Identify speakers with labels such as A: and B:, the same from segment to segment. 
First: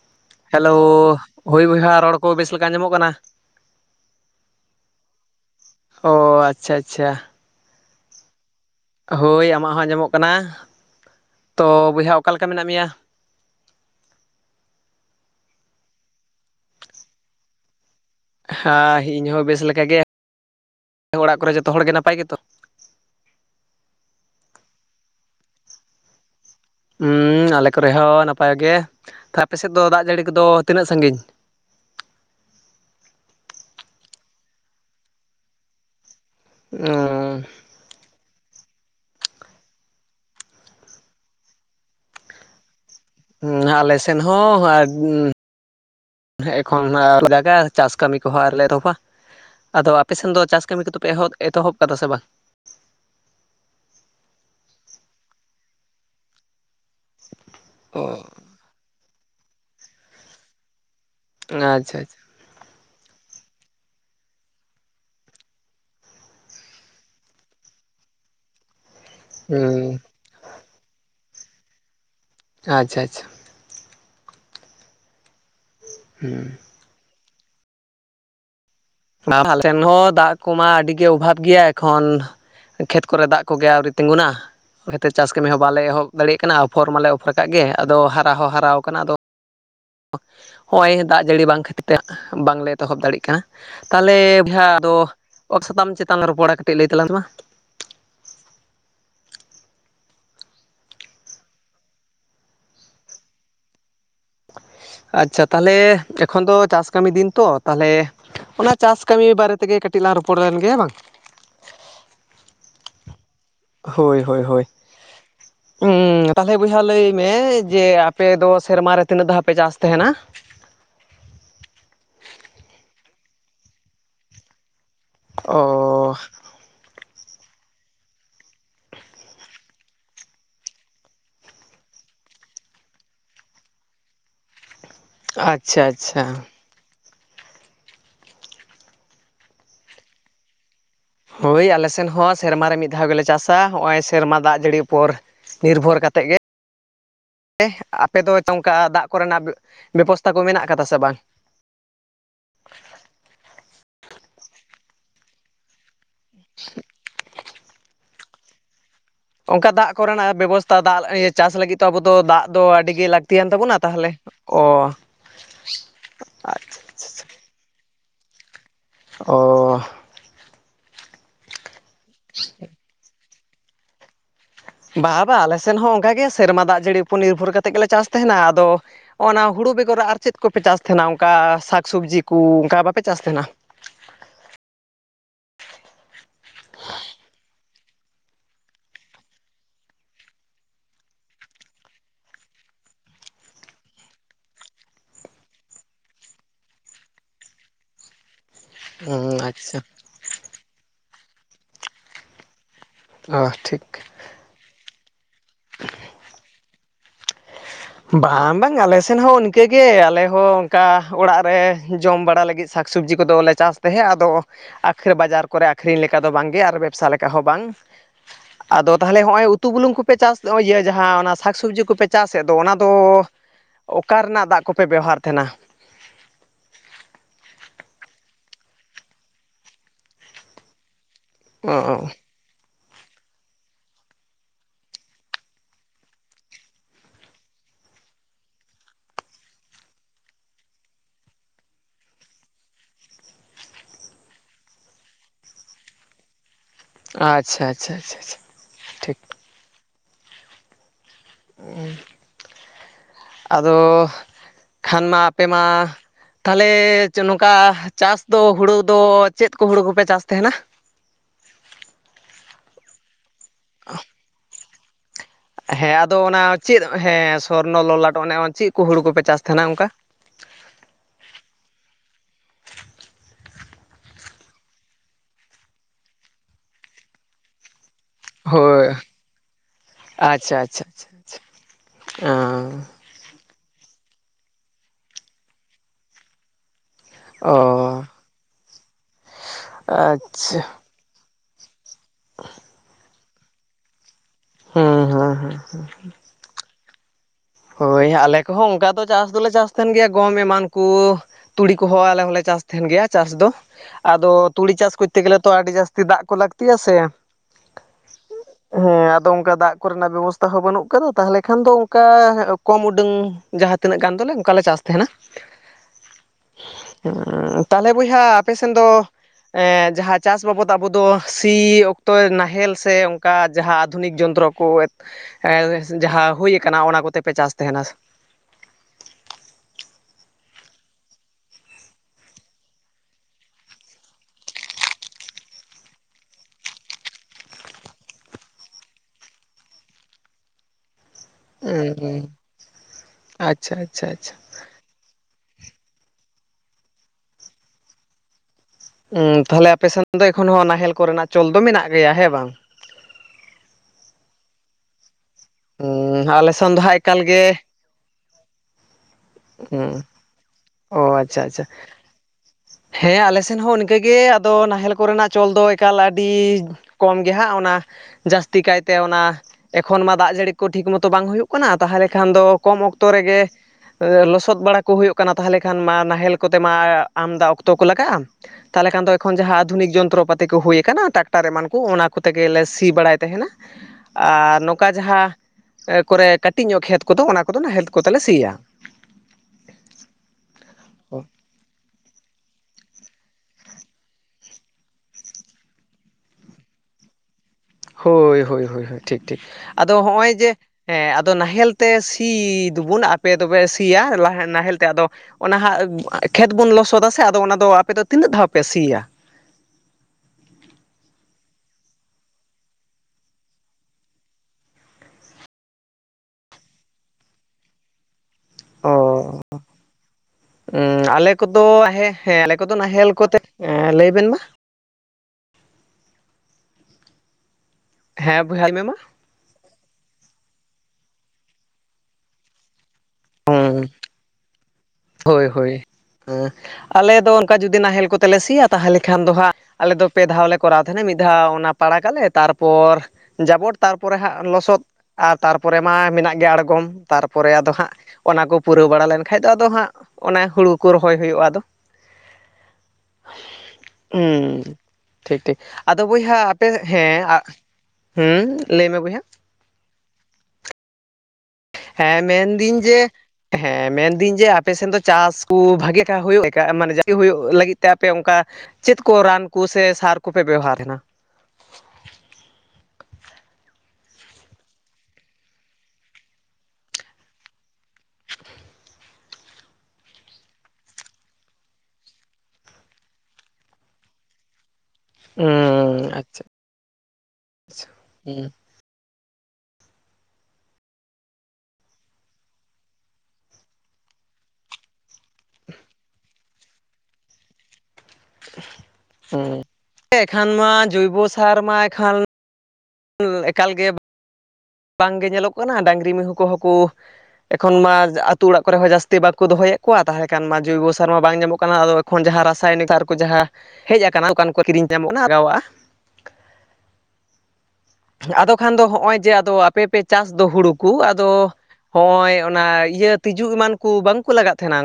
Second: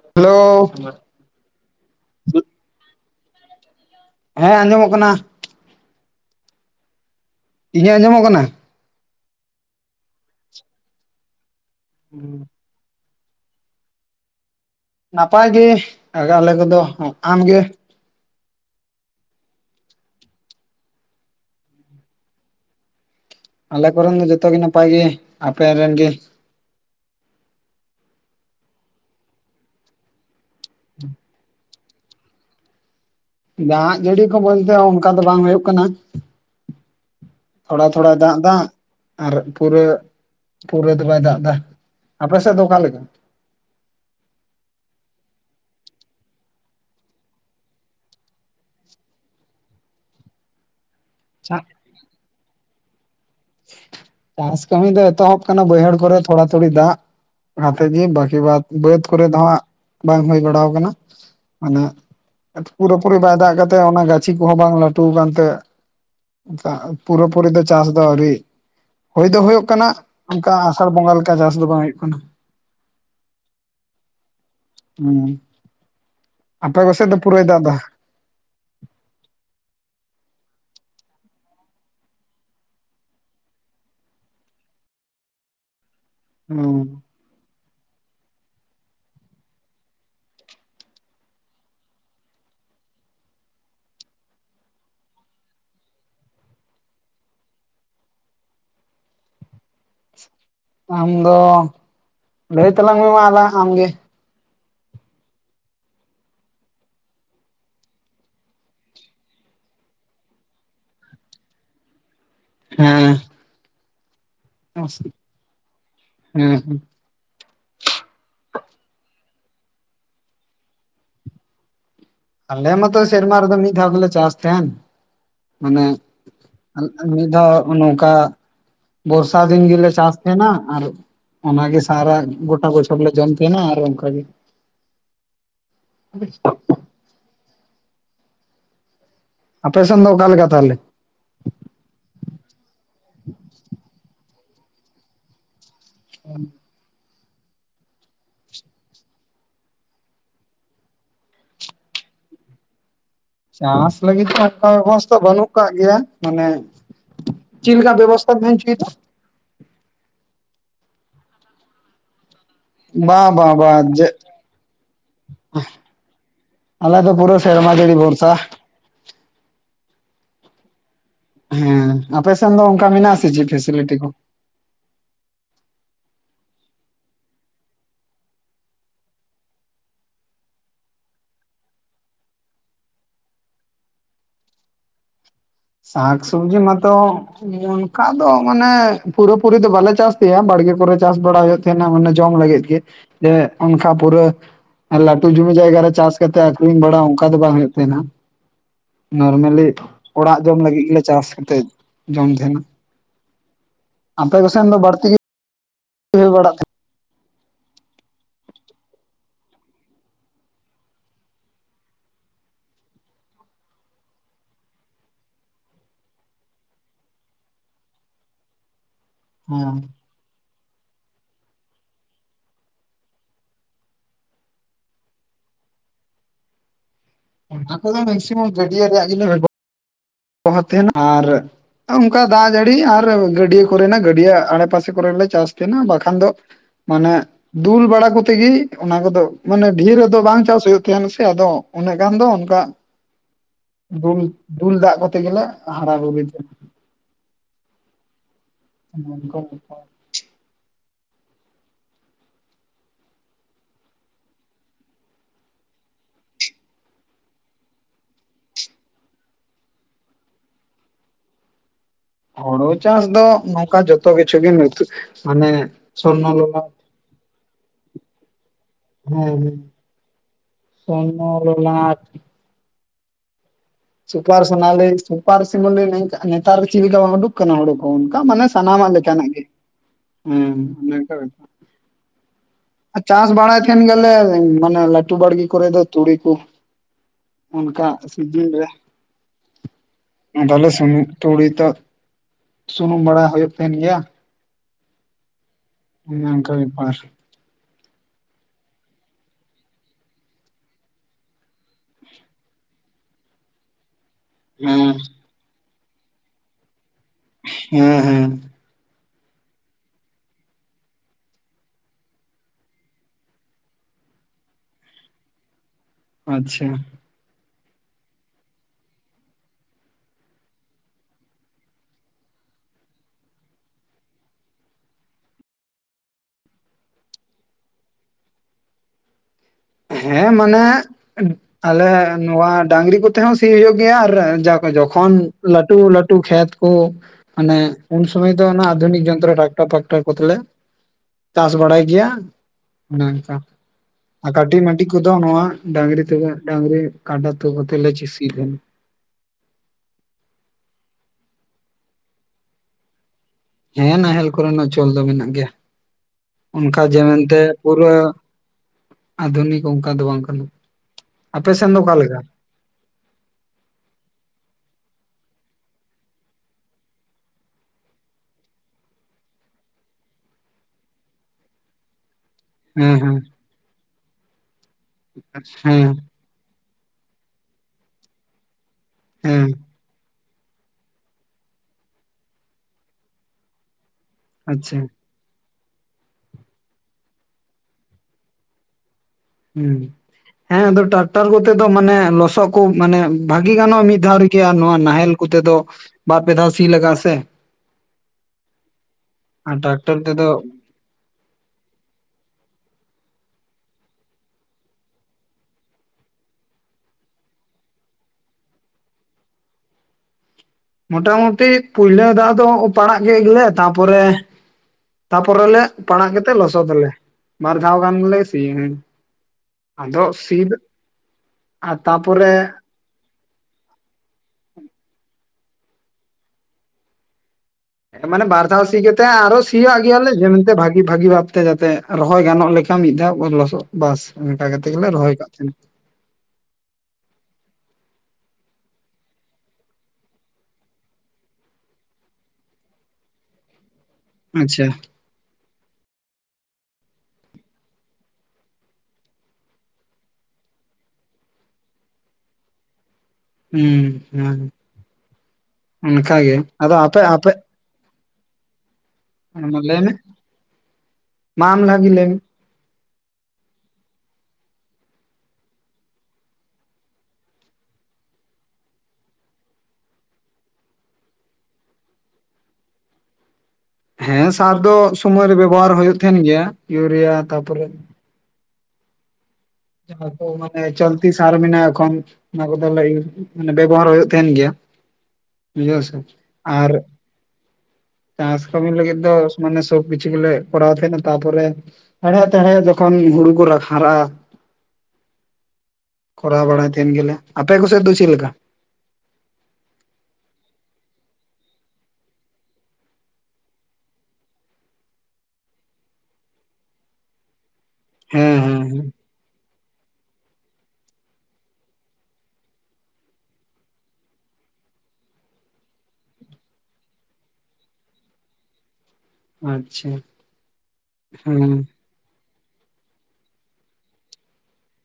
A: [inaudible] Hello. ᱦᱳᱭ ᱵᱚᱭᱦᱟ ᱨᱚᱲ ᱠᱚ ᱵᱮᱥ ᱞᱮᱠᱟ ᱟᱸᱡᱚᱢᱚᱜ ᱠᱟᱱᱟ?
B: ᱦᱮᱸ ᱟᱸᱡᱚᱢᱚᱜ ᱠᱟᱱᱟ᱾
A: ᱚᱻ ᱟᱪᱪᱷᱟ ᱟᱪᱪᱷᱟ᱾
B: ᱤᱧᱟᱹᱜ ᱟᱸᱡᱚᱢᱚᱜ ᱠᱟᱱᱟ?
A: ᱦᱳᱭ ᱟᱢᱟᱜ ᱦᱚᱸ ᱟᱸᱡᱚᱢ ᱚᱜ ᱠᱟᱱᱟ᱾ ᱛᱚ ᱵᱚᱭᱦᱟ ᱚᱠᱟ ᱞᱮᱠᱟ ᱢᱮᱱᱟᱜ ᱢᱮᱭᱟ?
B: ᱱᱟᱯᱟᱭ ᱜᱮ, ᱟᱞᱮ ᱠᱚᱫᱚ᱾ ᱟᱢᱜᱮ?
A: ᱦᱮᱸ ᱤᱧ ᱦᱚᱸ ᱵᱮᱥ ᱞᱮᱠᱟ ᱜᱮ [inaudible] ᱾ ᱚᱲᱟᱜ ᱠᱚᱨᱮ ᱡᱚᱛᱚ ᱦᱚᱲ ᱜᱮ ᱱᱟᱯᱟᱭ ᱜᱮᱛᱚ?
B: ᱟᱞᱮ ᱠᱚ ᱨᱮᱱ ᱫᱚ ᱡᱚᱛᱚ ᱜᱮ ᱱᱟᱯᱟᱭ ᱜᱮ᱾ ᱟᱯᱮ ᱨᱮᱱ ᱜᱮ?
A: ᱦᱩᱸ ᱟᱞᱮ ᱠᱚᱨᱮ ᱦᱚᱸ ᱱᱟᱯᱟᱭ ᱜᱮ᱾ ᱛᱟᱦᱚᱞᱮ ᱟᱯᱮ ᱥᱮᱫ ᱫᱚ ᱫᱟᱜ ᱡᱟᱹᱲᱤ ᱠᱚᱫᱚ ᱛᱤᱱᱟᱹᱜ ᱥᱟᱺᱜᱤᱧ?
B: ᱫᱟᱜ ᱡᱟᱹᱲᱤ ᱠᱚ ᱵᱚᱞᱛᱮ ᱚᱝᱠᱟ ᱫᱚ ᱵᱟᱝ ᱦᱳᱭᱳᱜ ᱠᱟᱱᱟ᱾
A: ᱚᱸᱻ᱾
B: ᱛᱷᱚᱲᱟ ᱛᱷᱚᱲᱟᱭ ᱫᱟᱜ ᱫᱟ, ᱟᱨ ᱯᱩᱨᱟᱹ ᱯᱩᱨᱟᱹ ᱫᱚ ᱵᱟᱭ ᱫᱟᱜ ᱫᱟ᱾ ᱟᱯᱮ ᱥᱮᱫ ᱫᱚ ᱚᱠᱟ ᱞᱮᱠᱟ?
A: ᱦᱩᱸ ᱟᱞᱮ ᱥᱮᱱ ᱦᱚᱸ [unintelligible] ᱮᱠᱷᱚᱱ ᱦᱚᱸ ᱟᱹᱣᱨᱤ ᱫᱟᱜᱟ ᱪᱟᱥ ᱠᱟᱹᱢᱤ ᱠᱚᱦᱚᱸ ᱟᱹᱣᱨᱤ ᱞᱮ ᱮᱛᱚᱦᱚᱵᱟ᱾ ᱟᱫᱚ ᱟᱯᱮ ᱥᱮᱱ ᱫᱚ ᱪᱟᱥ ᱠᱟᱹᱢᱤ ᱠᱚᱫᱚ ᱯᱮ ᱮᱦᱚᱵ ᱮᱛᱚᱦᱚᱵ ᱠᱟᱫᱟ ᱥᱮ ᱵᱟᱝ?
B: ᱪᱟᱥ ᱠᱟᱹᱢᱤ ᱫᱚ ᱮᱛᱚᱦᱚᱵ ᱠᱟᱱᱟ ᱵᱟᱹᱭᱦᱟᱹᱲ ᱠᱚᱨᱮ ᱛᱷᱚᱲᱟ ᱛᱷᱩᱲᱤ ᱫᱟᱜ
A: ᱚ
B: [unintelligible] ᱵᱟᱹᱠᱤ ᱵᱟᱫ ᱵᱟᱹᱫᱽ ᱠᱚᱨᱮ ᱫᱚ ᱦᱟᱸᱜ, ᱵᱟᱝ ᱦᱩᱭ ᱵᱟᱲᱟᱣ ᱠᱟᱱᱟ᱾ ᱢᱟᱱᱮ,
A: ᱟᱪᱪᱷᱟ ᱟᱪᱪᱷᱟ
B: ᱯᱩᱨᱟᱹ ᱯᱩᱨᱤ ᱵᱟᱭ ᱫᱟᱜ ᱠᱟᱛᱮᱫ ᱚᱱᱟ ᱜᱟᱹᱪᱷᱤ ᱠᱚᱦᱚᱸ ᱵᱟᱝ ᱞᱟᱹᱴᱩ ᱠᱟᱱ ᱛᱮ ᱚᱝᱠᱟ ᱯᱩᱨᱟᱹ ᱯᱩᱨᱤ ᱫᱚ ᱪᱟᱥ ᱫᱚ ᱟᱹᱣᱨᱤ ᱦᱳᱭ ᱫᱚ ᱦᱳᱭᱳᱜ
A: ᱦᱩᱸ
B: ᱠᱟᱱᱟ ᱚᱝᱠᱟ ᱟᱥᱟᱲ ᱵᱚᱸᱜᱟ ᱞᱮᱠᱟ ᱪᱟᱥ ᱫᱚ ᱵᱟᱝ ᱦᱳᱭᱳᱜ ᱠᱟᱱᱟ᱾
A: ᱟᱪᱪᱷᱟ ᱟᱪᱪᱷᱟ᱾
B: ᱦᱩᱸ᱾
A: ᱦᱩᱸ᱾
B: ᱟᱯᱮ ᱠᱚ ᱥᱮᱡ ᱫᱚ ᱯᱩᱨᱟᱹᱭ ᱫᱟᱜ ᱫᱟ᱾
A: ᱟᱞᱮ ᱥᱮᱱ ᱦᱚᱸ ᱫᱟᱜ ᱠᱚᱢᱟ ᱟᱹᱰᱤ ᱜᱮ ᱚᱵᱷᱟᱵ ᱜᱮᱭᱟ ᱮᱠᱷᱚᱱ, ᱠᱷᱮᱛ ᱠᱚᱨᱮ ᱫᱟᱜ ᱠᱚᱜᱮ ᱟᱹᱣᱨᱤ ᱛᱤᱸᱜᱩᱱᱟ, ᱚᱱᱟ ᱠᱷᱟᱹᱛᱤᱨ ᱪᱟᱥ ᱠᱟᱹᱢᱤ ᱦᱚᱸ ᱵᱟᱞᱮ ᱮᱦᱚᱵ ᱫᱟᱲᱮᱭᱟᱜ ᱠᱟᱱᱟ ᱟᱯᱷᱚᱨ
B: ᱦᱩᱸ
A: ᱢᱟᱞᱮ ᱟᱯᱷᱚᱨ ᱠᱟᱜ ᱜᱮ ᱟᱫᱚ ᱦᱟᱨᱟ ᱦᱚᱸ ᱦᱟᱨᱟᱣ ᱠᱟᱱᱟ ᱟᱫᱚ ᱦᱚᱸᱜᱼᱚᱭ ᱫᱟᱜ ᱡᱟᱹᱲᱤ ᱵᱟᱝ ᱠᱷᱟᱹᱛᱤᱨ ᱛᱮ ᱵᱟᱝᱞᱮ ᱮᱛᱚᱦᱚᱵ ᱫᱟᱲᱮᱜ ᱠᱟᱱᱟ ᱾ ᱛᱟᱦᱚᱞᱮ ᱵᱚᱭᱦᱟ ᱟᱫᱚ ᱚᱠᱟ ᱥᱟᱛᱟᱢ ᱪᱮᱛᱟᱱ ᱞᱟᱝ ᱨᱚᱯᱚᱲᱟ ᱠᱟᱹᱴᱤᱡ ᱞᱟᱹᱭ ᱛᱟᱞᱟᱝ ᱢᱟ?
B: ᱟᱢ ᱫᱚ, ᱞᱟᱹᱭ ᱛᱟᱞᱟᱝ ᱢᱮ ᱟᱢ ᱜᱮ᱾
A: ᱟᱪᱪᱷᱟ ᱛᱟᱦᱚᱞᱮ ᱮᱠᱷᱚᱱ ᱫᱚ ᱪᱟᱥ ᱠᱟᱹᱢᱤ ᱫᱤᱱ ᱛᱚ ᱛᱟᱦᱚᱞᱮ ᱚᱱᱟ ᱪᱟᱥ ᱠᱟᱹᱢᱤ ᱵᱟᱨᱮ ᱛᱮᱜᱮ ᱠᱟᱹᱴᱤᱡ ᱞᱟᱝ ᱨᱚᱯᱚᱲ ᱞᱮᱱ ᱜᱮ ᱦᱮᱸ ᱵᱟᱝ?
B: ᱦᱮᱸ᱾
A: ᱦᱳᱭ ᱦᱳᱭ ᱦᱳᱭ,
B: ᱦᱮᱸ
A: ᱛᱟᱦᱚᱞᱮ
B: ᱦᱮᱸ
A: ᱵᱚᱭᱦᱟ ᱞᱟᱹᱭ ᱢᱮ ᱡᱮ ᱟ ᱯᱮ ᱫᱚ ᱥᱮᱨᱢᱟ ᱨᱮ ᱛᱤᱱᱟᱹᱜ ᱫᱷᱟᱣ ᱯᱮ ᱪᱟᱥ ᱛᱟᱦᱮᱸᱱᱟ?
B: ᱟᱞᱮ ᱢᱟᱛᱚ ᱥᱮᱨᱢᱟ ᱨᱮᱫᱚ ᱢᱤᱫ ᱫᱷᱟᱣ ᱜᱮᱞᱮ ᱪᱟᱥ ᱛᱟᱦᱮᱸᱱ,
A: ᱚᱻ
B: ᱢᱟᱱᱮ ᱢᱤᱫ ᱫᱷᱟᱣ ᱱᱚᱝᱠᱟ, ᱵᱚᱨᱥᱟ ᱫᱤᱱ ᱜᱮᱞᱮ ᱪᱟᱥ ᱛᱟᱦᱮᱸᱱᱟ ᱟᱨ ᱚᱱᱟᱜᱮ ᱥᱟᱨᱟ ᱜᱚᱴᱟ ᱵᱚᱪᱷᱚᱨᱞᱮ ᱡᱚᱢ ᱛᱟᱦᱮᱸᱱᱟ ᱟᱨ ᱚᱝᱠᱟ ᱜᱮ᱾
A: ᱟᱪᱪᱷᱟ ᱟᱪᱪᱷᱟ᱾
B: ᱟᱯᱮ ᱥᱮᱱ ᱫᱚ ᱚᱠᱟ ᱞᱮᱠᱟ ᱛᱟᱦᱚᱞᱮ?
A: ᱦᱳᱭ ᱟᱞᱮ ᱥᱮᱱ ᱦᱚᱸ ᱥᱮᱨᱢᱟ ᱨᱮ ᱢᱤᱫ ᱫᱷᱟᱣ ᱜᱮᱞᱮ ᱪᱟᱥᱟ ᱦᱚᱸᱜᱼᱚᱭ ᱥᱮᱨᱢᱟ ᱫᱟᱜ ᱡᱟᱹᱲᱤ ᱩᱯᱚᱨ ᱱᱤᱨᱵᱷᱚᱨ ᱠᱟᱛᱮᱜ ᱜᱮ, ᱮ, ᱟᱯᱮ ᱫᱚ ᱦᱚᱭᱛᱚ ᱚᱝᱠᱟ ᱫᱟᱜ ᱠᱚ ᱨᱮᱱᱟᱜ ᱵᱮᱵᱚᱥᱛᱷᱟ ᱠᱚ ᱢᱮᱱᱟᱜ ᱟᱠᱟᱫᱟ ᱥᱮ ᱵᱟᱝ?
B: ᱪᱟᱥ ᱞᱟᱹᱜᱤᱫ ᱫᱚ ᱚᱝᱠᱟ ᱵᱮᱵᱚᱥᱛᱷᱟ ᱵᱟᱹᱱᱩᱜ ᱠᱟᱜ ᱜᱮᱭᱟ ᱢᱟᱱᱮ, ᱪᱮᱫ ᱞᱮᱠᱟ ᱵᱮᱵᱚᱥ ᱛᱟ ᱢᱮᱱ ᱦᱚᱪᱚᱭᱫᱟ?
A: ᱚᱱᱠᱟ ᱫᱟᱜ ᱠᱚᱨᱮᱱᱟᱜ ᱵᱮᱵᱚᱥᱛᱷᱟ ᱫᱟᱜ ᱤᱭᱟᱹ ᱪᱟᱥ ᱞᱟᱹᱜᱤᱫ ᱛᱚ ᱟᱵᱚ ᱫᱚ ᱫᱟᱜ ᱫᱚ ᱟᱹᱰᱤ ᱜᱮ
B: ᱵᱟᱝ
A: ᱞᱟᱹᱠᱛᱤᱭᱟᱱ
B: ᱵᱟᱝ
A: ᱛᱟᱵᱚᱱᱟ
B: ᱵᱟᱝ ᱡᱮ
A: ᱛᱟᱦᱚᱞᱮ, ᱚ᱾ ᱟᱪᱪᱷᱟ
B: ᱟᱞᱮ ᱫᱚ
A: ᱟᱪᱪᱷᱟ
B: ᱯᱩᱨᱟᱹ ᱥᱮᱨᱢᱟ ᱡᱟᱹᱲᱤ ᱵᱷᱚᱨᱥᱟ᱾
A: ᱚ᱾
B: ᱦᱮᱸ ᱟᱯᱮ ᱥᱮᱱ ᱫᱚ ᱚᱱᱠᱟ ᱢᱮᱱᱟᱜ-ᱟ ᱥᱮ ᱪᱮᱫ ᱯᱷᱮᱥᱮᱞᱤᱴᱤ ᱠᱚ?
A: ᱵᱟ ᱵᱟ ᱟᱞᱮ ᱥᱮᱱ ᱦᱚᱸ ᱚᱱᱠᱟ ᱜᱮ ᱥᱮᱨᱢᱟ ᱫᱟᱜ ᱡᱟᱹᱲᱤ ᱩᱯᱚᱨ ᱱᱤᱨᱵᱷᱚᱨ ᱠᱟᱛᱮᱫ ᱜᱮᱞᱮ ᱪᱟᱥ ᱛᱟᱦᱮᱱᱟ ᱟᱫᱚ ᱚᱱᱟ ᱦᱩᱲᱩ ᱵᱮᱜᱚᱨ ᱟᱨ ᱪᱮᱫ ᱠᱚᱯᱮ ᱪᱟᱥ ᱛᱟᱦᱮᱱᱟ ᱚᱱᱠᱟ ᱥᱟᱠ ᱥᱚᱵᱽᱡᱤ ᱠᱚ ᱚᱱᱠᱟ ᱵᱟᱯᱮ ᱪᱟᱥ ᱛᱟᱦᱮᱱᱟ?
B: ᱥᱟᱠ ᱥᱚᱵᱽᱡᱤ ᱢᱟᱛᱚ ᱚᱱᱠᱟ ᱫᱚ ᱢᱟᱱᱮ ᱯᱩᱨᱟᱹ ᱯᱩᱨᱤ ᱫᱚ ᱵᱟᱞᱮ ᱪᱟᱥ ᱜᱮᱭᱟ ᱵᱟᱲᱜᱮ ᱠᱚᱨᱮ ᱪᱟᱥ ᱵᱟᱲᱟ ᱦᱩᱭᱩᱜ ᱛᱟᱦᱮᱱᱟ ᱢᱟᱱᱮ ᱡᱚᱢ ᱞᱟᱹᱜᱤᱫ ᱜᱮ, ᱡᱮ ᱚᱱᱠᱟ ᱯᱩᱨᱟᱹ ᱞᱟᱹᱴᱩ ᱡᱚᱢᱤ ᱡᱟᱭᱜᱟ ᱨᱮ ᱪᱟᱥ ᱠᱟᱛᱮ ᱟᱠᱷᱨᱤᱧ ᱵᱟᱲᱟ ᱚᱱᱠᱟ ᱫᱚ ᱵᱟᱝ ᱦᱩᱭᱩᱜ ᱛᱟᱦᱮᱸᱱᱟ᱾
A: ᱦᱩᱸ
B: ᱱᱚᱨᱢᱮᱞᱤ
A: ᱟᱪᱪᱷᱟ
B: ᱚᱲᱟᱜ ᱡᱚᱢ ᱞᱟᱹᱜᱤᱜ ᱜᱮᱞᱮ ᱪᱟᱥ ᱠᱟᱛᱮᱫ ᱡᱚᱢ ᱛᱟᱦᱮᱱᱟ᱾
A: [inaudible] ᱴᱷᱤᱠ᱾
B: ᱟᱯᱮ ᱠᱚ ᱥᱮᱱ ᱫᱚ ᱵᱟᱹᱲᱛᱤ ᱜᱮ [inaudible] ᱵᱟᱲᱟᱜ [inaudible]
A: ᱵᱟᱝ ᱵᱟᱝ ᱟᱞᱮ ᱥᱮᱱ ᱦᱚᱸ ᱤᱱᱠᱟᱹ ᱜᱮ ᱟᱞᱮ ᱦᱚᱸ ᱚᱱᱠᱟ ᱚᱲᱟᱜ ᱨᱮ ᱡᱚᱢ ᱵᱟᱲᱟ ᱞᱟᱹᱜᱤᱫ ᱥᱟᱠ ᱥᱚᱵᱽᱡᱤ ᱠᱚᱫᱚᱞᱮ ᱪᱟᱥ ᱛᱟᱦᱮᱸᱜ ᱟᱫᱚ ᱟᱠᱨᱤ ᱵᱟᱡᱟᱨ ᱠᱚᱨᱮ ᱟᱠᱷᱨᱤᱧ ᱞᱮᱠᱟ ᱫᱚ ᱵᱟᱝᱜᱮ ᱟᱨ ᱵᱮᱵᱽᱥᱟ ᱞᱮᱠᱟ ᱦᱚᱸ ᱵᱟᱝ᱾ ᱟᱫᱚ ᱛᱟᱦᱚᱞᱮ ᱦᱚᱸᱜᱼᱚᱭ ᱩᱛᱩ
B: ᱛᱟᱦᱮᱸᱱᱟ ᱦᱮᱸ
A: ᱵᱩᱞᱩᱝ ᱠᱚᱯᱮ ᱪᱟᱥ ᱚ ᱤᱭᱟᱹ ᱡᱟᱦᱟᱸ ᱚᱱᱟ ᱥᱟᱠ ᱥᱚᱵᱽᱡᱤ ᱠᱚᱯᱮ ᱪᱟᱥᱮᱫ ᱫᱚ ᱚᱱᱟ ᱫᱚ ᱚᱠᱟ ᱨᱮᱱᱟᱜ ᱫᱟᱜ ᱠᱚᱯᱮ ᱵᱮᱣᱦᱟᱨ ᱛᱟᱦᱮᱱᱟ?
B: ᱚᱱᱟ ᱠᱚᱫᱚ ᱢᱮᱯᱥᱤᱢᱟᱢ ᱜᱟᱹᱰᱤᱭᱟ ᱨᱮᱭᱟᱜ ᱜᱮᱞᱮ ᱵᱮᱵᱚ [inaudible] ᱛᱟᱦᱮᱱᱟ ᱟᱨ
A: ᱚ ᱚ ᱚ᱾
B: ᱚᱱᱠᱟ ᱫᱟᱜ ᱡᱟᱹᱲᱤ ᱟᱨ ᱜᱟᱹᱰᱤᱭᱟᱹ ᱠᱚᱨᱮᱱᱟᱜ ᱜᱟᱹᱰᱤᱭᱟᱹ ᱟᱲᱮ ᱯᱟᱥᱮ ᱠᱚᱨᱮᱞᱮ ᱪᱟᱥ ᱛᱟᱦᱮᱱᱟ ᱵᱟᱠᱷᱟᱱ ᱫᱚ ᱢᱟᱱᱮ ᱫᱩᱞ ᱵᱟᱲᱟ ᱠᱚᱛᱮᱜᱮ ᱚᱱᱟ ᱠᱚᱫᱚ ᱢᱟᱱᱮ ᱰᱷᱮᱨ ᱫᱚ ᱵᱟᱝ ᱪᱟᱥ ᱦᱩᱭᱩᱜ ᱛᱟᱦᱮᱱᱟ ᱥᱮ ᱟᱫᱚ ᱩᱱᱟᱹᱜ ᱜᱟᱱ ᱫᱚ ᱚᱱᱠᱟ ᱫᱩᱞ ᱫᱩᱞ ᱫᱟᱜ ᱠᱚᱛᱮ ᱜᱮᱞᱮ ᱦᱟᱨᱟ ᱵᱩᱨᱩᱭ ᱛᱟᱦᱮᱱ᱾
A: ᱟᱪᱪᱷᱟ ᱟᱪᱪᱷᱟ ᱟᱪᱪᱷᱟ ᱟᱪᱪᱷᱟ᱾
B: ᱚᱱᱮ
A: ᱴᱷᱤᱠ
B: ᱚᱱᱠᱟ ᱵᱮᱞᱟᱨ᱾
A: ᱟᱫᱚ ᱠᱷᱟᱱ ᱢᱟ ᱟᱯᱮ ᱢᱟ ᱛᱟᱦᱚᱞᱮ ᱱᱚᱝᱠᱟ ᱪᱟᱥ ᱫᱚ ᱦᱩᱲᱩ ᱫᱚ ᱪᱮᱫ ᱠᱚ ᱦᱩᱲᱩ ᱠᱚᱯᱮ ᱪᱟᱥ ᱛᱟᱦᱮᱱᱟ?
B: ᱦᱳᱲᱳ ᱪᱟᱥ ᱫᱚ ᱱᱚᱝᱠᱟ ᱡᱷᱚᱛᱚ ᱠᱤᱪᱷᱩ ᱜᱮ [inaudible]
A: ᱦᱮᱸ ᱟᱫᱚ
B: ᱥᱚᱨᱱᱚ
A: ᱚᱱᱟ
B: ᱞᱚᱞᱟᱴ
A: ᱪᱮᱫ ᱦᱮᱸ ᱥᱚᱨᱱᱚ, ᱞᱚᱞᱟᱴ ᱚᱱᱮ ᱚ ᱪᱮᱫ ᱠᱚ ᱦᱩᱲᱩ ᱠᱚᱯᱮ
B: ᱦᱮᱸ
A: ᱪᱟᱥ
B: ᱦᱮᱸ
A: ᱛᱟᱦᱮᱱᱟ ᱚᱱᱠᱟ?
B: ᱥᱚᱨᱱᱚ, ᱞᱚᱞᱟᱴ, ᱥᱩᱯᱟᱨ ᱥᱚᱱᱟᱞᱤ ᱥᱩᱯᱟᱨ [inaudible] ᱱᱮᱛᱟᱨ ᱪᱮᱫ ᱞᱮᱠᱟ ᱵᱟᱝ ᱩᱰᱩᱠ ᱟᱠᱟᱱᱟ ᱦᱳᱲᱳ ᱠᱚ᱾ ᱚᱱᱠᱟ ᱢᱟᱱᱮ
A: ᱦᱳᱭ
B: ᱥᱟᱱᱟᱢᱟᱜ ᱞᱮᱠᱟᱱᱟᱜ ᱜᱮ, ᱦᱮᱸ ᱚᱱᱮ ᱚᱱᱠᱟ [inaudible]
A: ᱚ᱾
B: ᱪᱟᱥ ᱵᱟᱲᱟᱭ ᱛᱟᱦᱮᱱ ᱜᱮᱭᱟ ᱞᱮ ᱢᱟᱱᱮ ᱞᱟᱹᱴᱩ ᱵᱟᱲᱜᱮ ᱠᱚᱨᱮ ᱫᱚ ᱛᱩᱲᱤ ᱠᱚ᱾ ᱚᱱᱠᱟ
A: ᱚ
B: ᱥᱤᱡᱤᱱ ᱨᱮ,
A: ᱟᱪᱪᱷᱟ
B: [inaudible] ᱥᱩᱱᱩᱢ ᱵᱟᱲᱟ ᱦᱳᱭᱳᱜ ᱛᱟᱸᱦᱮᱱ ᱜᱮᱭᱟ᱾
A: ᱦᱩᱸ ᱦᱩᱸ ᱦᱩᱸ ᱦᱩᱸ᱾
B: ᱚᱱᱮ ᱚᱱᱠᱟ ᱵᱮᱯᱟᱨ᱾
A: ᱦᱳᱭ ᱦᱟᱸᱜ ᱟᱞᱮ ᱠᱚᱦᱚᱸ ᱚᱱᱠᱟ ᱫᱚ ᱪᱟᱥ ᱫᱚᱞᱮ ᱪᱟᱥ ᱛᱟᱦᱮᱱ ᱜᱮᱭᱟ ᱜᱚᱢ ᱮᱢᱟᱱ ᱠᱚ᱾ ᱛᱩᱲᱤ ᱠᱚᱦᱚᱸ ᱟᱞᱮ ᱦᱚᱸ ᱞᱮ ᱪᱟᱥ ᱛᱟᱦᱮᱱ ᱜᱮᱭᱟ ᱪᱟᱥ ᱫᱚ᱾ ᱟᱫᱚ ᱛᱩᱲᱤ ᱪᱟᱥ
B: ᱦᱮᱸ
A: ᱠᱚᱛᱛᱮ ᱜᱮᱞᱮ ᱛᱚ ᱟᱹᱰᱤ ᱡᱟᱹᱥᱛᱤ ᱫᱟᱜ ᱠᱚ ᱞᱟᱹᱠᱛᱤ-ᱟ ᱥᱮ᱾
B: ᱦᱮᱸ ᱦᱮᱸ᱾
A: ᱦᱮᱸ ᱟᱫᱚ ᱚᱝᱠᱟ ᱫᱟᱜ ᱠᱚᱨᱮᱱᱟᱜ ᱵᱮᱵᱚᱥᱛᱟ ᱦᱚᱸ ᱵᱟᱹᱱᱩᱜ ᱠᱟᱫᱟ ᱛᱟᱦᱚᱞᱮ ᱠᱷᱟᱱ ᱫᱚ ᱚᱱᱠᱟ ᱦᱟᱸᱜ ᱠᱚᱢ ᱩᱰᱟᱹᱝ ᱡᱟᱦᱟᱸ ᱛᱤᱱᱟᱹᱜ ᱜᱟᱱ ᱫᱚᱞᱮ ᱚᱱᱠᱟᱞᱮ ᱪᱟᱥ ᱛᱟᱸᱦᱮᱱᱟ,
B: ᱟᱪᱪᱷᱟ᱾
A: ᱩᱸ ᱛᱟᱞᱦᱮ ᱵᱚᱭᱦᱟ ᱟᱯᱮ ᱥᱮᱱ ᱫᱚ ᱮᱸ ᱡᱟᱦᱟᱸ ᱪᱟᱥ ᱵᱟᱵᱚᱫ ᱟᱵᱚ ᱫᱚ ᱥᱤ ᱚᱠᱛᱚ ᱱᱟᱦᱮᱞ ᱥᱮ ᱚᱱᱠᱟ ᱡᱟᱦᱟᱸ ᱟᱫᱷᱩᱱᱤᱠ ᱡᱚᱱᱛᱨᱚ ᱠᱚᱣᱮᱛ ᱡᱟᱦᱟᱸ ᱦᱩᱭ ᱠᱟᱱᱟ ᱚᱱᱟ ᱠᱚᱛᱮ ᱯᱮ ᱪᱟᱥ ᱛᱟᱸᱦᱮᱱᱟ?
B: ᱦᱮᱸ ᱢᱟᱱᱮᱜ ᱩᱸᱜ ᱟᱞᱮ ᱱᱚᱶᱟ ᱰᱟᱝᱨᱤ ᱠᱚᱛᱮ ᱦᱚᱸ ᱥᱤ ᱦᱳᱭᱳᱜ ᱜᱮᱭᱟ ᱟᱨ ᱡᱟ ᱡᱚᱠᱷᱚᱱ ᱞᱟᱹᱴᱩ ᱞᱟᱹᱴᱩ ᱠᱷᱮᱛ ᱠᱚ ᱢᱟᱱᱮ ᱩᱱ ᱥᱩᱢᱟᱹᱭ ᱫᱚ ᱚᱱᱟ ᱟᱫᱷᱩᱱᱤᱠ ᱡᱚᱱᱛᱨᱚ ᱴᱟᱠᱴᱟᱨ ᱯᱷᱟᱠᱴᱟᱨ ᱠᱚᱛᱮ ᱞᱮ
A: [inaudible] ᱟᱪᱪᱷᱟ ᱟᱪᱪᱷᱟ ᱟᱪᱷᱟ᱾
B: ᱠᱟᱹᱰᱤ ᱢᱟᱹᱰᱤ ᱠᱚᱫᱚ ᱱᱚᱣᱟ ᱰᱟᱝᱨᱤ ᱛᱮᱜᱮ ᱰᱟᱝᱨᱤ ᱠᱟᱸᱰᱟ ᱛᱮ ᱜᱚᱛᱮᱞᱮ ᱪᱤ ᱥᱤ ᱠᱚᱣᱟ᱾
A: ᱩᱸ ᱛᱟᱦᱚᱞᱮ ᱟᱯᱮ ᱥᱮᱱ ᱫᱚ ᱮᱠᱷᱚᱱ ᱦᱚᱸ ᱱᱟᱦᱮᱞ ᱠᱚᱨᱮᱱᱟᱜ ᱪᱚᱞ ᱫᱚ ᱢᱮᱱᱟᱜ ᱜᱮᱭᱟ ᱦᱮᱸ ᱵᱟᱝ?
B: ᱦᱮᱸ ᱱᱟᱦᱮᱞ ᱠᱚᱨᱮᱱᱟᱜ ᱪᱚᱞ ᱫᱚ ᱢᱮᱱᱟᱜ ᱜᱮᱭᱟ,
A: ᱦᱩᱸ ᱟᱞᱮ ᱥᱮᱱ ᱫᱚ
B: ᱚᱱᱠᱟ
A: ᱦᱟᱸᱜ
B: ᱡᱮ
A: ᱮᱠᱟᱞ
B: ᱢᱮᱱᱛᱮ
A: ᱜᱮ
B: ᱯᱩᱨᱟᱹ ᱟᱫᱷᱩᱱᱤᱠ ᱚᱱᱠᱟ
A: ᱦᱩᱸ
B: ᱫᱚ ᱵᱟᱝ ᱠᱟᱱᱟ
A: ᱚ ᱟᱪᱪᱷᱟ
B: ᱟᱯᱮ
A: ᱟᱪᱪᱷᱟ
B: ᱥᱮᱱ ᱫᱚ ᱚᱠᱟ ᱞᱮᱠᱟ?
A: ᱦᱮᱸ ᱟᱞᱮ ᱥᱮᱫ ᱦᱚᱸ ᱤᱱᱠᱟᱹᱜᱮ ᱟᱫᱚ ᱱᱟᱦᱮᱞ ᱠᱚᱨᱮᱱᱟᱜ ᱪᱚᱞ ᱫᱚ ᱮᱠᱟᱞ ᱟᱹᱰᱤ ᱠᱚᱢ ᱜᱮ ᱦᱟᱸᱜ ᱚᱱᱟ ᱡᱟᱹᱥᱛᱤ ᱠᱟᱭᱛᱮ ᱚᱱᱟ ᱮᱠᱷᱚᱱ ᱢᱟ ᱫᱟᱜ ᱡᱟᱹᱲᱤ ᱠᱚ ᱴᱷᱤᱠ ᱢᱚᱛᱚ ᱵᱟᱝ ᱦᱩᱭᱩᱜ ᱠᱟᱱᱟ ᱛᱟᱦᱚᱞᱮ ᱠᱷᱟᱱ ᱫᱚ ᱠᱚᱢ
B: ᱦᱮᱸ
A: ᱚᱠᱛᱚ
B: ᱦᱮᱸ
A: ᱨᱮᱜᱮ ᱞᱚᱥᱚᱫ ᱵᱟᱲᱟ ᱠᱚ ᱦᱩᱭᱩᱜ ᱠᱟᱱᱟ ᱛᱟᱦᱚᱞᱮ ᱠᱷᱟᱱ
B: ᱦᱮᱸ
A: ᱢᱟ ᱱᱟᱦᱮᱞ ᱠᱚᱛᱮ ᱢᱟ ᱟᱢᱫᱟ ᱚᱠᱛᱚ ᱠᱚ ᱞᱟᱜᱟᱜ-ᱟ, ᱛᱟᱞᱦᱮ ᱠᱷᱟᱱ ᱮᱠᱷᱚᱱ
B: ᱦᱮᱸ
A: ᱡᱟᱦᱟᱸ ᱟᱫᱷᱩᱱᱤᱠ ᱡᱚᱱᱛᱨᱚ ᱯᱟ ᱛᱮᱠᱚ ᱦᱩᱭ ᱠᱟᱱᱟ ᱴᱟᱠᱴᱟᱨ ᱮᱢᱟᱱ ᱠᱚ ᱚᱱᱟ ᱠᱚᱛᱮ ᱜᱮᱞᱮ ᱥᱤ ᱵᱟᱲᱟᱭ ᱛᱟᱸᱦᱮᱱᱟ᱾ ᱟᱨ
B: ᱟᱪᱪᱷᱟ
A: ᱱᱚᱝᱟ ᱡᱟᱦᱟᱸ ᱠᱚᱨᱮ ᱠᱟᱹᱴᱤᱡ ᱧᱚᱜ ᱠᱷᱮᱛ ᱠᱚᱫᱚ ᱚᱱᱟ ᱠᱚᱫᱚ ᱱᱟᱦᱮᱞ ᱠᱚᱛᱮ ᱞᱮ ᱥᱤᱭᱟ᱾
B: ᱦᱩᱸ ᱦᱮᱸ ᱟᱫᱚ
A: ᱚ
B: ᱴᱟᱠᱴᱟᱨ ᱠᱚᱛᱮ ᱫᱚ ᱢᱟᱱᱮ ᱞᱚᱥᱚᱜ ᱠᱳᱢ ᱢᱟᱱᱮ ᱵᱷᱟᱹᱜᱤ ᱜᱟᱱᱚᱜᱼᱟ ᱢᱤᱫ ᱫᱷᱟᱣ ᱨᱤᱜᱮ ᱱᱚᱣᱟ ᱱᱟᱦᱮᱞ ᱠᱚᱛᱮ ᱫᱚ ᱵᱟᱨ ᱯᱮ ᱫᱷᱟᱣ ᱥᱤ ᱞᱟᱜᱟᱜᱼᱟ ᱥᱮ?
A: ᱦᱳᱭ ᱦᱳᱭ ᱦᱳᱭ ᱴᱷᱤᱠ ᱴᱷᱤᱠ
B: ᱟᱨ
A: ᱟᱫᱚ
B: ᱴᱨᱟᱠᱴᱟᱨ ᱛᱮᱫᱚ
A: ᱦᱚᱸᱜᱼᱚᱭ ᱡᱮ ᱦᱮᱸ ᱟᱫᱚ ᱱᱟᱦᱮᱞ ᱛᱮ ᱥᱤ ᱫᱚᱵᱩᱱ ᱟᱯᱮ ᱫᱚᱯᱮ ᱥᱤᱭᱟ ᱞᱟᱦ ᱱᱟᱦᱮᱞ ᱛᱮ ᱟᱫᱚ ᱚᱱᱟᱦᱟᱸᱜ ᱠᱷᱮᱛ ᱵᱚᱱ ᱞᱚᱥᱚᱫ ᱫᱟ ᱥᱮ ᱟᱫᱚ ᱚᱱᱟ ᱫᱚ ᱟᱯᱮ ᱫᱚ ᱛᱤᱱᱟᱹᱜ ᱫᱷᱟᱣ ᱯᱮ ᱥᱤᱭᱟ?
B: ᱢᱚᱴᱟ ᱢᱩᱴᱤ ᱯᱩᱭᱞᱟᱹ ᱫᱟᱣ ᱫᱚ ᱯᱟᱲᱟᱜ ᱠᱮᱫ ᱜᱮᱞᱮ ᱛᱟᱯᱚᱨᱮ ᱛᱟᱯᱚᱨᱮᱞᱮ ᱯᱟᱲᱟᱜ ᱠᱟᱛᱮ ᱞᱚᱥᱚᱫ ᱟᱞᱮ ᱵᱟᱨ ᱫᱷᱟᱣ ᱜᱟᱱ ᱞᱮ
A: ᱚ
B: [inaudible] ᱟᱫᱚ ᱥᱤ ᱫᱚ ᱟ ᱛᱟᱯᱚᱨᱮ
A: ᱟᱫᱚ ᱱᱟᱦᱮᱞ ᱠᱚᱛᱮ ᱮᱸ ᱞᱟᱹᱭ ᱵᱤᱱ ᱢᱟ᱾
B: ᱢᱟᱱᱮ ᱵᱟᱨ
A: ᱦᱮᱸ
B: ᱫᱷᱟᱣ
A: ᱵᱚᱭᱦᱟ ᱞᱟᱹᱭ
B: ᱥᱤ
A: ᱢᱮ ᱢᱟ
B: ᱠᱟᱛᱮᱜ ᱟᱨᱚ ᱥᱤᱭᱟᱜ ᱜᱮᱭᱟᱞᱮ ᱡᱮ ᱢᱮᱱᱛᱮ ᱵᱷᱟᱹᱜᱤ ᱵᱷᱟᱹᱜᱤ ᱵᱷᱟᱵᱛᱮ ᱡᱟᱛᱮ ᱨᱚᱦᱚᱭ ᱜᱟᱱᱚᱜ ᱠᱟ ᱢᱤᱫ ᱫᱷᱟᱣ ᱠᱚ ᱞᱚᱥᱚ ᱵᱟᱥ ᱚᱱᱠᱟ ᱠᱟᱛᱮ ᱜᱮᱞᱮ ᱨᱚᱦᱚᱭ ᱠᱟᱜ
A: ᱦᱳᱭ
B: ᱛᱟᱦᱮᱱᱟ
A: ᱦᱳᱭ ᱦᱮᱸ ᱟᱞᱮ ᱫᱚ ᱚᱱᱠᱟ ᱡᱩᱫᱤ ᱱᱟᱦᱮᱞ ᱠᱚᱛᱮ ᱞᱮ ᱥᱤᱭᱟ ᱛᱟᱦᱞᱮ ᱠᱷᱟᱱ ᱫᱚ ᱦᱟᱸᱜ ᱟᱞᱮ ᱫᱚ ᱯᱮ ᱫᱷᱟᱣ ᱞᱮ ᱠᱚᱨᱟᱣ ᱛᱟᱸᱦᱮᱱ ᱢᱤᱫ ᱫᱷᱟᱣ ᱚᱱᱟ ᱯᱟᱲᱟᱜ ᱟᱞᱮ ᱛᱟᱨᱯᱚᱨ ᱡᱟᱵᱚᱴ ᱛᱟᱨᱯᱚᱨᱮ ᱦᱟᱸᱜ
B: ᱟᱪᱪᱷᱟ
A: ᱞᱚᱥᱚᱫ ᱟᱨ ᱛᱟᱨᱯᱚᱨᱮ ᱢᱟ ᱢᱮᱱᱟᱜ ᱜᱮ ᱟᱬᱜᱚᱢ ᱛᱟᱨᱯᱚᱨᱮ ᱟᱫᱚ ᱦᱟᱸᱜ ᱚᱱᱟ ᱠᱚ ᱯᱩᱨᱟᱹᱣ ᱵᱟᱲᱟ ᱞᱮᱱᱠᱟᱱᱡ ᱫᱚ ᱟᱫᱚ ᱦᱟᱸᱜ ᱚᱱᱮ ᱦᱩᱲᱩ ᱠᱚ ᱨᱚᱦᱚᱭ ᱦᱩᱭᱩᱜᱼᱟ ᱟᱫᱚ᱾
B: ᱦᱩᱸ ᱦᱮᱸ
A: ᱩᱸ ᱴᱷᱤᱠ ᱴᱷᱤᱠ ᱟᱫᱚ
B: ᱚᱱᱠᱟᱜᱮ
A: ᱵᱚᱭᱦᱟ ᱟᱯᱮ
B: ᱟᱫᱚ
A: ᱦᱮᱸ
B: ᱟᱯᱮ
A: ᱟ ᱦᱩᱸ ᱞᱟ. ᱭ ᱢᱮ ᱵᱳᱭᱦᱟ᱾
B: ᱦᱩᱸᱢ ᱞᱟ. ᱭ ᱢᱮ ᱢᱟ ᱟᱢ ᱞᱟ
A: ᱦᱮᱸ ᱢᱮᱱᱫᱤᱧ ᱡᱮ ᱦᱮᱸ ᱢᱮᱱᱫᱟᱹᱧ ᱡᱮ ᱟᱯᱮᱥᱮᱱ ᱫᱚ ᱪᱟᱥ ᱠᱚ ᱵᱷᱟᱜᱮ ᱠᱟ ᱦᱩᱭᱩᱜ ᱢᱟᱱᱮ ᱡᱟᱜᱮ ᱦᱩᱭᱩᱜ ᱞᱟᱹᱜᱤᱫ ᱛᱮ ᱟᱯᱮ ᱚᱱᱠᱟ ᱪᱮᱫ ᱠᱚ ᱨᱟᱱ ᱠᱚ ᱥᱮ ᱥᱟᱨ ᱠᱚᱯᱮ ᱵᱮᱣᱦᱟᱨ ᱱᱟ?
B: ᱦᱮᱸ ᱥᱟᱨ ᱫᱚ ᱥᱚᱢᱚᱭ ᱨᱮ ᱵᱮᱵᱚᱦᱟᱨ ᱦᱩᱭᱩᱜ ᱛᱟᱦᱮᱱ ᱜᱮᱭᱟ᱾ ᱤᱭᱩᱨᱤᱭᱟ ᱛᱟᱯᱚᱨᱮ ᱡᱟᱦᱟ ᱠᱚ ᱢᱟᱱᱮ ᱪᱟᱞᱛᱤ ᱥᱟᱨ ᱢᱮᱱᱟᱜ-ᱟ ᱮᱠᱷᱚᱱ᱾ ᱚᱱᱟ ᱠᱚᱫᱚ ᱞᱮ ᱢᱟᱱᱮ ᱵᱮᱵᱚᱦᱟᱨ ᱦᱩᱭᱩᱜ ᱛᱟᱦᱮᱱ ᱜᱮᱭᱟ
A: ᱦᱩᱸ
B: ᱵᱩᱡᱷᱟᱹᱣ ᱥᱮ
A: ᱟᱪᱪᱷᱟ
B: ᱟᱨ
A: ᱟᱪᱪᱷᱟ
B: ᱪᱟᱥ
A: ᱦᱩᱸ
B: ᱠᱟᱹᱢᱤ ᱞᱟᱹᱜᱤᱫ ᱫᱚ ᱢᱟᱱᱮ ᱥᱚᱵ ᱠᱤᱪᱷᱩ ᱜᱮᱞᱮ ᱠᱚᱨᱟᱣ ᱛᱟᱦᱮᱸᱱᱟ ᱛᱟᱨᱯᱚᱨᱮ ᱦᱮᱬᱦᱮᱫ ᱛᱮᱬᱦᱮᱫ ᱡᱚᱠᱷᱚᱱ ᱦᱩᱲᱩ ᱠᱩ ᱦᱟᱨᱟᱜ-ᱟ᱾ ᱠᱚᱨᱟᱣ ᱵᱟᱲᱟᱭ ᱛᱟᱦᱮᱱ ᱜᱮᱞᱮ᱾ ᱟᱯᱮ ᱠᱚ ᱥᱮᱫ ᱫᱚ ᱪᱮᱫ ᱞᱮᱠᱟ?
A: ᱦᱩᱸ᱾ ᱮᱠᱷᱟᱱ ᱢᱟ ᱡᱚᱭᱵᱳ ᱥᱟᱨ ᱢᱟ ᱮᱠᱷᱟᱱ ᱮᱠᱟᱞ ᱮᱠᱟᱞᱜᱮ ᱵᱟᱝᱜᱮ ᱧᱮᱞᱚᱜ ᱠᱟᱱᱟ ᱰᱟᱝᱨᱤ ᱢᱤᱦᱩᱸ ᱠᱚᱦᱚᱸ ᱠᱚ ᱮᱠᱷᱚᱱ ᱢᱟ ᱟᱹᱛᱩ ᱚᱲᱟᱜ ᱠᱚᱨᱮ ᱦᱚᱸ
B: ᱦᱮᱸ ᱦᱮᱸ
A: ᱡᱟᱹᱥᱛᱤ ᱵᱟᱠᱚ ᱫᱚᱦᱚᱭᱮᱫ ᱠᱚᱣᱟ ᱛᱟᱦᱚᱞᱮ ᱠᱷᱟᱱ ᱢᱟ ᱡᱳᱣᱵᱳ ᱥᱟᱨ ᱢᱟ ᱵᱟᱝ ᱧᱟᱢᱚᱜ ᱠᱟᱱᱟ ᱟᱫᱚ ᱠᱷᱚᱱ ᱡᱟᱦᱟᱸ ᱨᱟᱥᱟᱭᱚᱱᱤᱠ ᱥᱟᱨ ᱠᱚ ᱡᱟᱦᱟᱸ ᱦᱮᱡ ᱟᱠᱟᱱᱟ ᱚᱱᱠᱟᱱ ᱠᱚ ᱠᱤᱨᱤᱧᱛᱮ ᱧᱟᱢᱚᱜ ᱠᱟᱱᱟ ᱟᱨ ᱞᱟᱜᱟᱣᱟᱜᱼᱟ᱾
B: [inaudible]
A: ᱟᱫᱚ ᱠᱷᱟᱱ ᱫᱚ ᱦᱚᱸᱜᱼᱚᱭ ᱡᱮ ᱟᱫᱚ
B: ᱦᱮᱸ
A: ᱟᱯᱮ
B: ᱟᱪᱪᱷᱟ
A: ᱯᱮ ᱪᱟᱥ ᱫᱚ ᱦᱩᱲᱩ ᱠᱚ᱾ ᱟᱫᱚ
B: ᱦᱮᱸ
A: ᱦᱚᱸᱜᱼᱚᱭ ᱚᱱᱟ ᱤᱭᱟᱹ ᱛᱤᱡᱩ ᱮᱢᱟᱱ ᱠᱚ ᱵᱟᱝᱠᱚ ᱞᱟᱜᱟᱜ ᱛᱟᱦᱮᱱᱟ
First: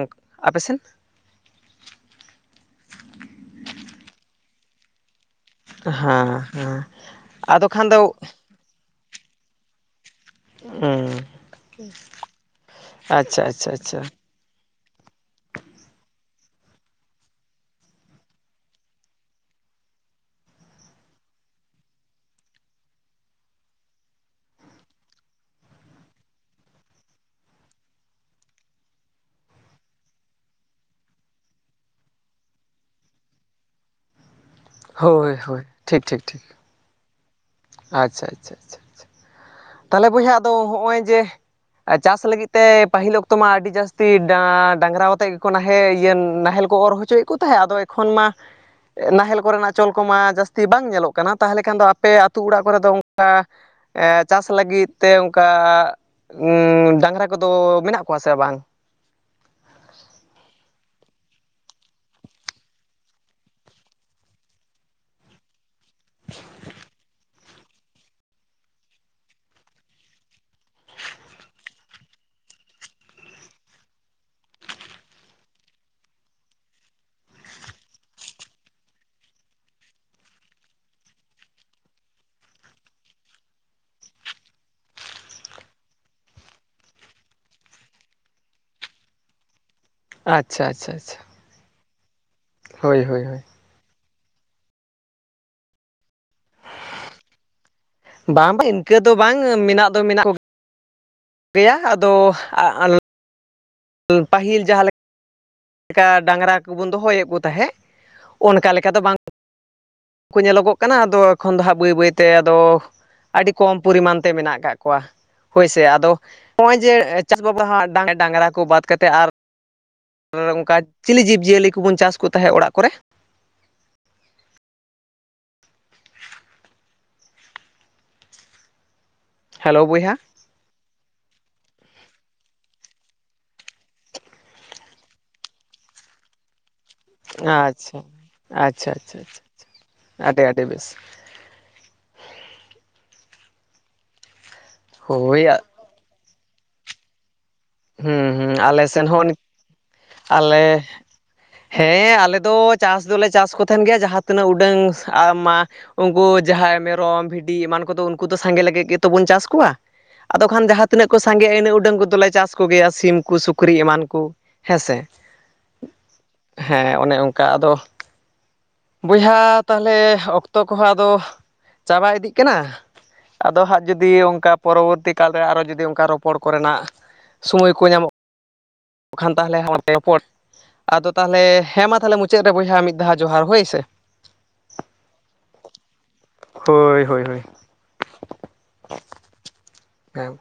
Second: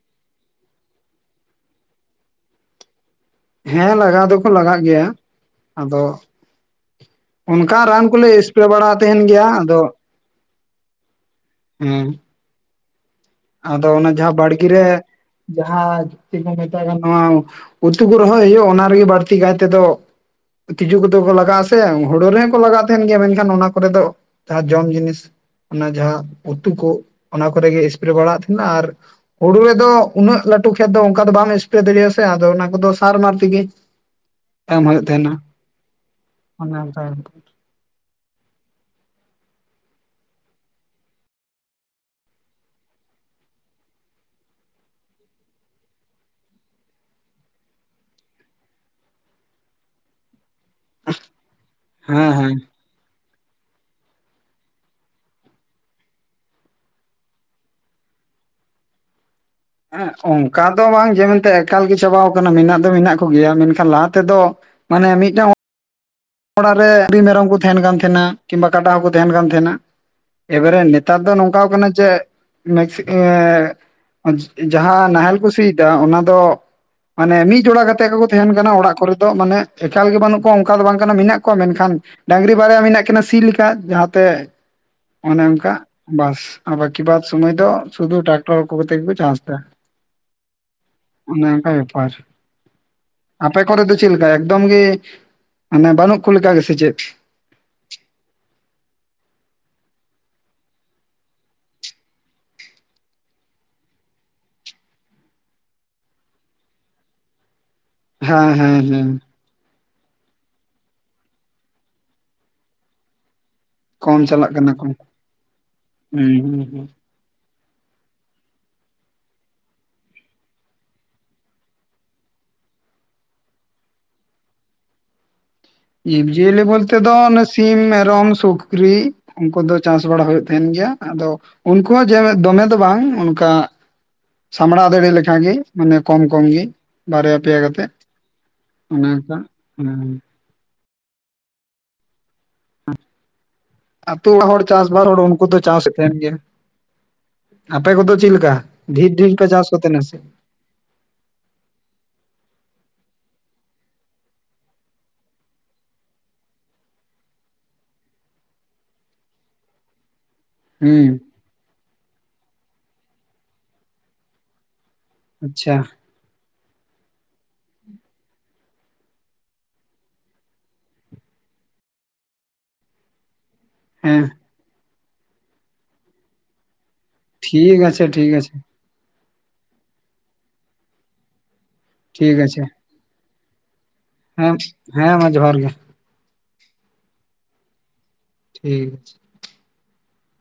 A: ᱟᱯᱮᱥᱮᱱ?
B: ᱦᱮᱸ ᱞᱟᱜᱟᱣ ᱫᱚᱠᱚ ᱞᱟᱜᱟᱜ ᱜᱮᱭᱟ᱾ ᱟᱫᱚ
A: ᱦᱮᱸ ᱦᱮᱸ ᱟᱫᱚ
B: ᱚᱱᱠᱟ
A: ᱠᱷᱟᱱ
B: ᱨᱟᱱ
A: ᱫᱚ
B: ᱠᱚᱞᱮ ᱮᱥ ᱯᱲᱮ ᱵᱟᱲᱟ ᱛᱟᱦᱮᱱ ᱜᱮᱭᱟ ᱟᱫᱚ
A: ᱩᱸ
B: ᱦᱮᱸ
A: ᱟᱪᱪᱷᱟ ᱟᱪᱪᱷᱟ᱾
B: ᱟᱫᱚ
A: ᱟᱪᱪᱷᱟ
B: ᱚᱱᱟ ᱡᱟᱦᱟᱸ ᱵᱟᱲᱜᱤ ᱨᱮ ᱡᱟᱦᱟᱸ ᱪᱤᱜ ᱠᱚ ᱢᱮᱛᱟᱜᱟ ᱱᱚᱣᱟ ᱩᱛᱩ ᱠᱚ ᱨᱚᱦᱚᱭ ᱦᱩᱭᱩᱜ-ᱟ ᱚᱱᱟ ᱨᱮᱜᱮ ᱵᱟᱹᱲᱛᱤ ᱠᱟᱭ ᱛᱮᱫᱚ ᱛᱤᱡᱩ ᱠᱚᱫᱚ ᱠᱚ ᱞᱟᱜᱟᱜ-ᱟ ᱥᱮ᱾ ᱦᱩᱲᱳ ᱨᱮᱦᱚᱸ ᱠᱚ ᱞᱟᱜᱟᱜ ᱛᱟᱦᱮᱱ ᱜᱮᱭᱟ ᱢᱮᱱᱠᱷᱟᱱ ᱚᱱᱟ ᱠᱚᱨᱮ ᱫᱚ ᱡᱟᱦᱟᱸ ᱡᱚᱢ ᱡᱤᱱᱤᱥ ᱚᱱᱟ ᱡᱟᱦᱟᱸ ᱩᱛᱩ ᱠᱚ ᱚᱱᱟ ᱠᱚᱨᱮᱜᱮ ᱥᱯᱨᱮ ᱵᱟᱲᱟᱣᱟᱜ ᱛᱟᱦᱮᱱᱟ ᱟᱨ ᱦᱩᱲᱩ ᱨᱮᱫᱚ ᱩᱱᱟᱹᱜ ᱞᱟᱹᱴᱩ ᱠᱷᱮᱛ ᱫᱚ ᱚᱱᱠᱟ ᱫᱚ ᱵᱟᱢ ᱮᱥᱯᱨᱮ ᱫᱟᱲᱮᱭᱟᱜ-ᱟ ᱥᱮ ᱟᱫᱚ ᱚᱱᱟ ᱠᱚᱫᱚ ᱥᱟᱨᱢᱟᱨ ᱛᱮᱜᱮ ᱮᱢ ᱦᱩᱭᱩᱜ ᱛᱟᱦᱮᱱᱟ᱾
A: ᱦᱳᱭ ᱦᱳᱭ ᱴᱷᱤᱠ ᱴᱷᱤᱠ ᱴᱷᱤᱠ
B: ᱚᱱᱟ ᱛᱟᱭᱚᱢ
A: ᱟᱪᱪᱷᱟ ᱟᱪᱪᱷᱟ ᱟᱪᱪᱷᱟ᱾ ᱛᱟᱦᱚᱞᱮ ᱵᱚᱭᱦᱟ ᱟᱫᱚ ᱦᱚᱜᱼᱚᱭ ᱡᱮ ᱪᱟᱥ ᱞᱟᱹᱜᱤᱫ ᱛᱮ ᱯᱟᱹᱦᱤᱞ ᱚᱠᱛᱚ ᱢᱟ ᱟᱹᱰᱤ ᱡᱟᱹᱥᱛᱤ ᱵᱟ-ᱰᱟᱺᱝᱨᱟ ᱠᱟᱛᱮᱫ ᱜᱮᱠᱚ ᱱᱟᱦᱮ ᱤᱭᱟᱹ ᱱᱟᱦᱮᱞ᱾ ᱠᱚ ᱚᱨ ᱦᱚᱪᱚᱭᱮᱫ ᱠᱚ ᱛᱟᱦᱮᱸᱫ, ᱟᱫᱚ ᱮᱠᱷᱚᱱ ᱢᱟ ᱱᱟᱦᱮᱞ ᱠᱚᱨᱮᱱᱟᱜ ᱪᱚᱞ ᱠᱚᱢᱟ ᱡᱟᱹᱥ ᱛᱤ ᱵᱟᱝ ᱧᱮᱞᱚᱜ ᱠᱟᱱᱟ᱾ ᱛᱟᱦᱚᱞᱮ ᱠᱷᱟᱱ ᱫᱚ ᱟᱯᱮ ᱟᱛᱩ
B: ᱦᱮᱸ
A: ᱚᱲᱟᱜ ᱠᱚᱨᱮ ᱫᱚ ᱚᱱᱠᱟ ᱮᱸᱫ ᱪᱟᱥ ᱞᱟᱹᱜᱤᱫ ᱛᱮ ᱚᱱᱠᱟ ᱩᱸ ᱰᱟᱝᱨᱟ ᱠᱚᱫᱚ ᱢᱮᱱᱟᱜ ᱠᱚᱣᱟ ᱥᱮ ᱵᱟᱝ?
B: ᱦᱮᱸ ᱚᱱᱠᱟ ᱫᱚ ᱵᱟᱝ ᱡᱮ ᱢᱮᱱᱛᱮ ᱮᱠᱟᱞ ᱜᱮ ᱪᱟᱵᱟᱣ ᱠᱟᱱᱟ᱾ ᱢᱮᱱᱟᱜ ᱫᱚ ᱢᱮᱱᱟᱜ ᱠᱚᱜᱮᱭᱟ, ᱢᱮᱱᱠᱷᱟᱱ ᱞᱟᱦᱟ ᱛᱮᱫᱚ ᱢᱟᱱᱮ ᱢᱤᱫᱴᱟᱝ
A: [inaudible]
B: ᱚᱲᱟᱜ ᱨᱮ [inaudible] ᱨᱤ ᱢᱮᱨᱚᱢ ᱠᱚ ᱛᱟᱦᱮᱱ ᱠᱟᱱ ᱛᱟᱦᱮᱱᱟ ᱠᱤᱢᱵᱟ ᱠᱟᱰᱟ ᱦᱚᱸᱠᱚ ᱛᱟᱦᱮᱱ ᱠᱟᱱ ᱛᱟᱦᱮᱱᱟ᱾ ᱮᱵᱟᱨᱮ ᱱᱮᱛᱟᱨ ᱫᱚ ᱱᱚᱝᱠᱟᱣ ᱠᱟᱱᱟ ᱡᱮ ᱢᱮᱠᱥᱤ ᱮᱸ ᱡᱟᱦᱟᱸ ᱱᱟᱦᱮᱞ ᱠᱚ ᱥᱤᱭᱮᱫᱟ ᱚᱱᱟ ᱫᱚ ᱢᱟᱱᱮ ᱢᱤᱫ ᱡᱚᱲᱟ ᱠᱟᱛᱮᱜ ᱜᱮᱠᱚ ᱛᱟᱦᱮᱱ ᱠᱟᱱᱟ ᱚᱲᱟᱜ ᱠᱚᱨᱮ ᱫᱚ ᱢᱟᱱᱮ ᱮᱠᱟᱞ ᱜᱮ ᱵᱟᱹᱱᱩᱜ ᱠᱚᱣᱟ ᱚᱱᱠᱟ ᱫᱚ ᱵᱟᱝ᱾ ᱠᱟᱱᱟ ᱢᱮᱱᱟᱜ ᱠᱚᱣᱟ ᱢᱮᱱᱠᱷᱟᱱ ᱰᱟᱺᱟᱝᱨᱤ ᱵᱟᱨᱭᱟ ᱢᱮᱱᱟᱜ ᱠᱤᱱᱟ ᱥᱤ ᱞᱮᱠᱟ ᱡᱟᱦᱟᱸᱛᱮ ᱚᱱᱮ ᱚᱱᱠᱟ ᱵᱟᱥ ᱟᱨ ᱵᱟᱠᱤ ᱵᱟᱫ ᱥᱩᱢᱟᱹᱭ ᱫᱚ ᱥᱩᱫᱷᱩ ᱴᱨᱟᱠᱴᱚᱨ ᱠᱚ ᱠᱟᱛᱮᱜ ᱜᱮᱠᱚ ᱪᱟᱥ ᱫᱟ᱾
A: ᱟᱪᱪᱷᱟ ᱟᱪᱪᱷᱟ ᱟᱪᱪᱷᱟ᱾
B: ᱚᱱᱮ ᱚᱝᱠᱟ ᱵᱮᱯᱟᱨ᱾
A: ᱦᱳᱭ ᱦᱳᱭ ᱦᱳᱭ᱾
B: ᱟᱯᱮ ᱠᱚᱨᱮ ᱫᱚ ᱪᱮᱜ ᱞᱮᱠᱟ ᱮᱠᱫᱚᱢ ᱜᱮ ᱢᱟᱱᱮ ᱵᱟᱹᱱᱩᱜ ᱠᱚ ᱞᱮᱠᱟ ᱜᱮ ᱥᱮ ᱪᱮᱫ?
A: ᱵᱟᱝ ᱵᱟᱝ ᱤᱱᱠᱟᱹ ᱫᱚ ᱵᱟᱝ ᱢᱮᱱᱟᱜ ᱫᱚ ᱢᱮᱱᱟᱜ ᱜᱮᱭᱟ ᱟᱫᱚ ᱟ ᱟᱞ ᱯᱟᱹᱦᱤᱞ ᱡᱟᱦᱟᱸ ᱞᱮᱠᱟ ᱰᱟᱝᱨᱟ ᱠᱩᱵᱚᱱ ᱫᱚᱦᱚᱭᱮᱜ ᱠᱚ ᱛᱟᱦᱮᱜ᱾
B: ᱦᱮᱸ ᱦᱮᱸ ᱦᱮᱸ᱾
A: ᱠᱚ ᱧᱮᱞᱚᱜᱚᱜ ᱠᱟᱱᱟ ᱟᱫᱚ ᱮᱠᱷᱚᱱ ᱫᱚ ᱦᱟᱸᱜ ᱵᱟᱹᱭ ᱵᱟᱹᱭᱛᱮ ᱟᱫᱚ ᱟᱰᱤ ᱠᱚᱢ ᱯᱚᱨᱤᱢᱟᱱ ᱛᱮ
B: ᱪᱟᱞᱟᱜ
A: ᱢᱮᱱᱟᱜ
B: ᱠᱟᱱᱟ
A: ᱠᱟᱜ
B: ᱠᱚ
A: ᱠᱚᱣᱟ ᱦᱳᱭᱥᱮ ᱟᱫᱚ
B: ᱦᱩᱸ ᱦᱩᱸ
A: ᱦᱚᱜ-ᱚᱭ
B: ᱦᱩᱸ
A: ᱡᱮ ᱪᱟᱥ ᱫᱚ ᱦᱟᱸᱜ ᱰᱟ ᱰᱟᱝᱨᱟ ᱠᱚ ᱵᱟᱫ ᱠᱟᱛᱮᱫ ᱟᱨ ᱟᱨ ᱚᱱᱠᱟ ᱪᱤᱞᱤ ᱡᱤᱵᱽᱼᱡᱤᱭᱟᱹᱞᱤ ᱠᱚᱵᱚᱱ ᱪᱟᱥ ᱠᱚ ᱛᱟᱦᱮᱸᱫ ᱚᱲᱟᱜ ᱠᱚᱨᱮ?
B: ᱡᱤᱵᱽᱼᱡᱤᱭᱟᱞᱤ ᱵᱚᱞᱛᱮ ᱫᱚ ᱥᱤᱢ ᱚᱱᱮ ᱢᱮᱨᱚᱢ ᱥᱩᱠᱨᱤ᱾ ᱩᱱᱠᱩ ᱫᱚ
A: ᱦᱮᱞᱳ
B: ᱪᱟᱥ
A: ᱵᱚᱭᱦᱟ
B: ᱵᱟᱲᱟ ᱦᱳᱭᱳᱜ ᱛᱟᱦᱮᱱ ᱜᱮᱭᱟ ᱟᱫᱚ ᱩᱱᱠᱩ ᱦᱚᱸ ᱡᱮ ᱫᱚᱢᱮ ᱫᱚ ᱵᱟᱝ ᱚᱱᱠᱟ ᱥᱟᱢᱲᱟᱣ ᱫᱟᱲᱮ ᱞᱮᱠᱟ ᱜᱤ ᱢᱟᱱᱮ ᱠᱚᱢ ᱠᱚᱢ ᱜᱮ᱾ ᱵᱟᱨᱭᱟ ᱯᱮᱭᱟ ᱠᱟᱛᱮᱜ
A: ᱟᱪᱪᱷᱟ
B: ᱚᱱᱮ ᱚᱱᱠᱟ ᱦᱮᱸ᱾
A: ᱟᱰᱤ ᱟᱰᱤ ᱵᱮᱥ᱾
B: ᱟᱹᱛᱩ ᱚᱲᱟᱜ ᱦᱚᱲ ᱪᱟᱥᱵᱟᱨ ᱦᱚᱲ
A: ᱦᱳᱭ
B: ᱩᱱᱠᱩ ᱫᱚ ᱪᱟᱥ ᱮ ᱛᱟᱦᱮᱱ ᱜᱮ᱾
A: ᱦᱩᱸ ᱦᱩᱸ, ᱟᱞᱮ ᱥᱮᱱ
B: ᱰᱷᱮᱨ ᱰᱷᱮᱨ
A: ᱦᱚᱸ
B: ᱯᱮ ᱪᱟᱥ ᱠᱚ ᱛᱟᱦᱮᱱᱟ ᱥᱮ
A: ᱟᱞᱮ ᱦᱮᱸ ᱟᱞᱮ ᱫᱚ ᱪᱟᱥ ᱫᱚᱞᱮ ᱪᱟᱥ ᱠᱚ ᱛᱟᱦᱮᱱ ᱜᱮᱭᱟ ᱡᱟᱦᱟᱸ ᱛᱤᱱᱟᱹᱜ ᱩᱰᱟᱹᱝ ᱟ ᱢᱟ ᱩᱱᱠᱩ ᱡᱟᱦᱟᱸᱭ ᱢᱮᱨᱚᱢ ᱵᱷᱤᱰᱤ ᱮᱢᱟᱱ ᱠᱚᱫᱚ ᱩᱱᱠᱩ ᱫᱚ ᱥᱟᱸᱜᱮ ᱞᱟᱹᱜᱤᱫ ᱜᱮᱛᱚ ᱵᱚᱱ ᱪᱟᱥ ᱠᱚᱣᱟ᱾ ᱟᱫᱚ ᱠᱷᱟᱱ ᱡᱟᱦᱟᱸ ᱛᱤᱱᱟᱹᱜ
B: ᱦᱩᱸ
A: ᱠᱚ ᱥᱟᱸᱜᱮᱟ ᱤᱱᱟᱹᱜ ᱩᱰᱟᱹᱝ ᱠᱚᱫᱚᱞᱮ ᱪᱟᱥ ᱠᱚᱜᱮᱭᱟ ᱥᱤᱢ ᱠᱩ ᱥᱩᱠᱨᱤ ᱮᱢᱟᱱ ᱠᱩ᱾ ᱦᱮᱸᱥᱮ,
B: ᱟᱪᱪᱷᱟ
A: ᱦᱮᱸ ᱚᱱᱮ ᱚᱱᱠᱟ ᱟᱫᱚ ᱵᱚᱭᱦᱟ ᱛᱟᱦᱚᱞᱮ ᱚᱠᱛᱚ ᱠᱚᱦᱚᱸ ᱟᱫᱚ ᱪᱟᱵᱟ ᱤᱫᱤᱜ ᱠᱟᱱᱟ᱾ ᱟᱫᱚ ᱦᱟᱸᱜ ᱡᱩᱫᱤ
B: ᱦᱮᱸ
A: ᱚᱱᱠᱟ ᱯᱚᱨᱚᱵᱚᱨᱛᱤ ᱠᱟᱞᱨᱮ ᱟᱨᱚ ᱡᱩᱫᱤ ᱚᱱᱠᱟ ᱨᱚᱯᱚᱲ ᱠᱚᱨᱮᱱᱟᱜ ᱥᱚᱢᱚᱭ
B: ᱴᱷᱤᱠ
A: ᱠᱚ
B: ᱟᱪᱷᱮ
A: ᱧᱟᱢᱚᱜ
B: ᱴᱷᱤᱠ ᱟᱪᱷᱮ᱾
A: ᱠᱷᱟᱱ ᱛᱟᱦᱚᱞᱮ [unintelligible] ᱨᱚᱯᱚᱲ ᱟᱫᱚ ᱛᱟᱦᱚᱞᱮ ᱦᱮᱸ ᱢᱟ ᱛᱟᱦᱚᱞᱮ
B: ᱴᱷᱤᱠ
A: ᱢᱩᱪᱟᱹᱫ ᱨᱮ
B: ᱟᱪᱷᱮ
A: ᱵᱚᱭᱦᱟ ᱢᱤᱫ ᱫᱷᱟᱣ ᱡᱚᱦᱟᱨ ᱦᱳᱭ ᱥᱮ᱾
B: ᱦᱮᱸ, ᱦᱮᱸ ᱢᱟ ᱡᱚᱦᱟᱨ ᱜᱮ᱾
A: ᱦᱳᱭ ᱦᱳᱭ ᱦᱳᱭ᱾
B: ᱴᱷᱤᱠ ᱟᱪᱷᱮ᱾
A: ᱦᱮᱸ᱾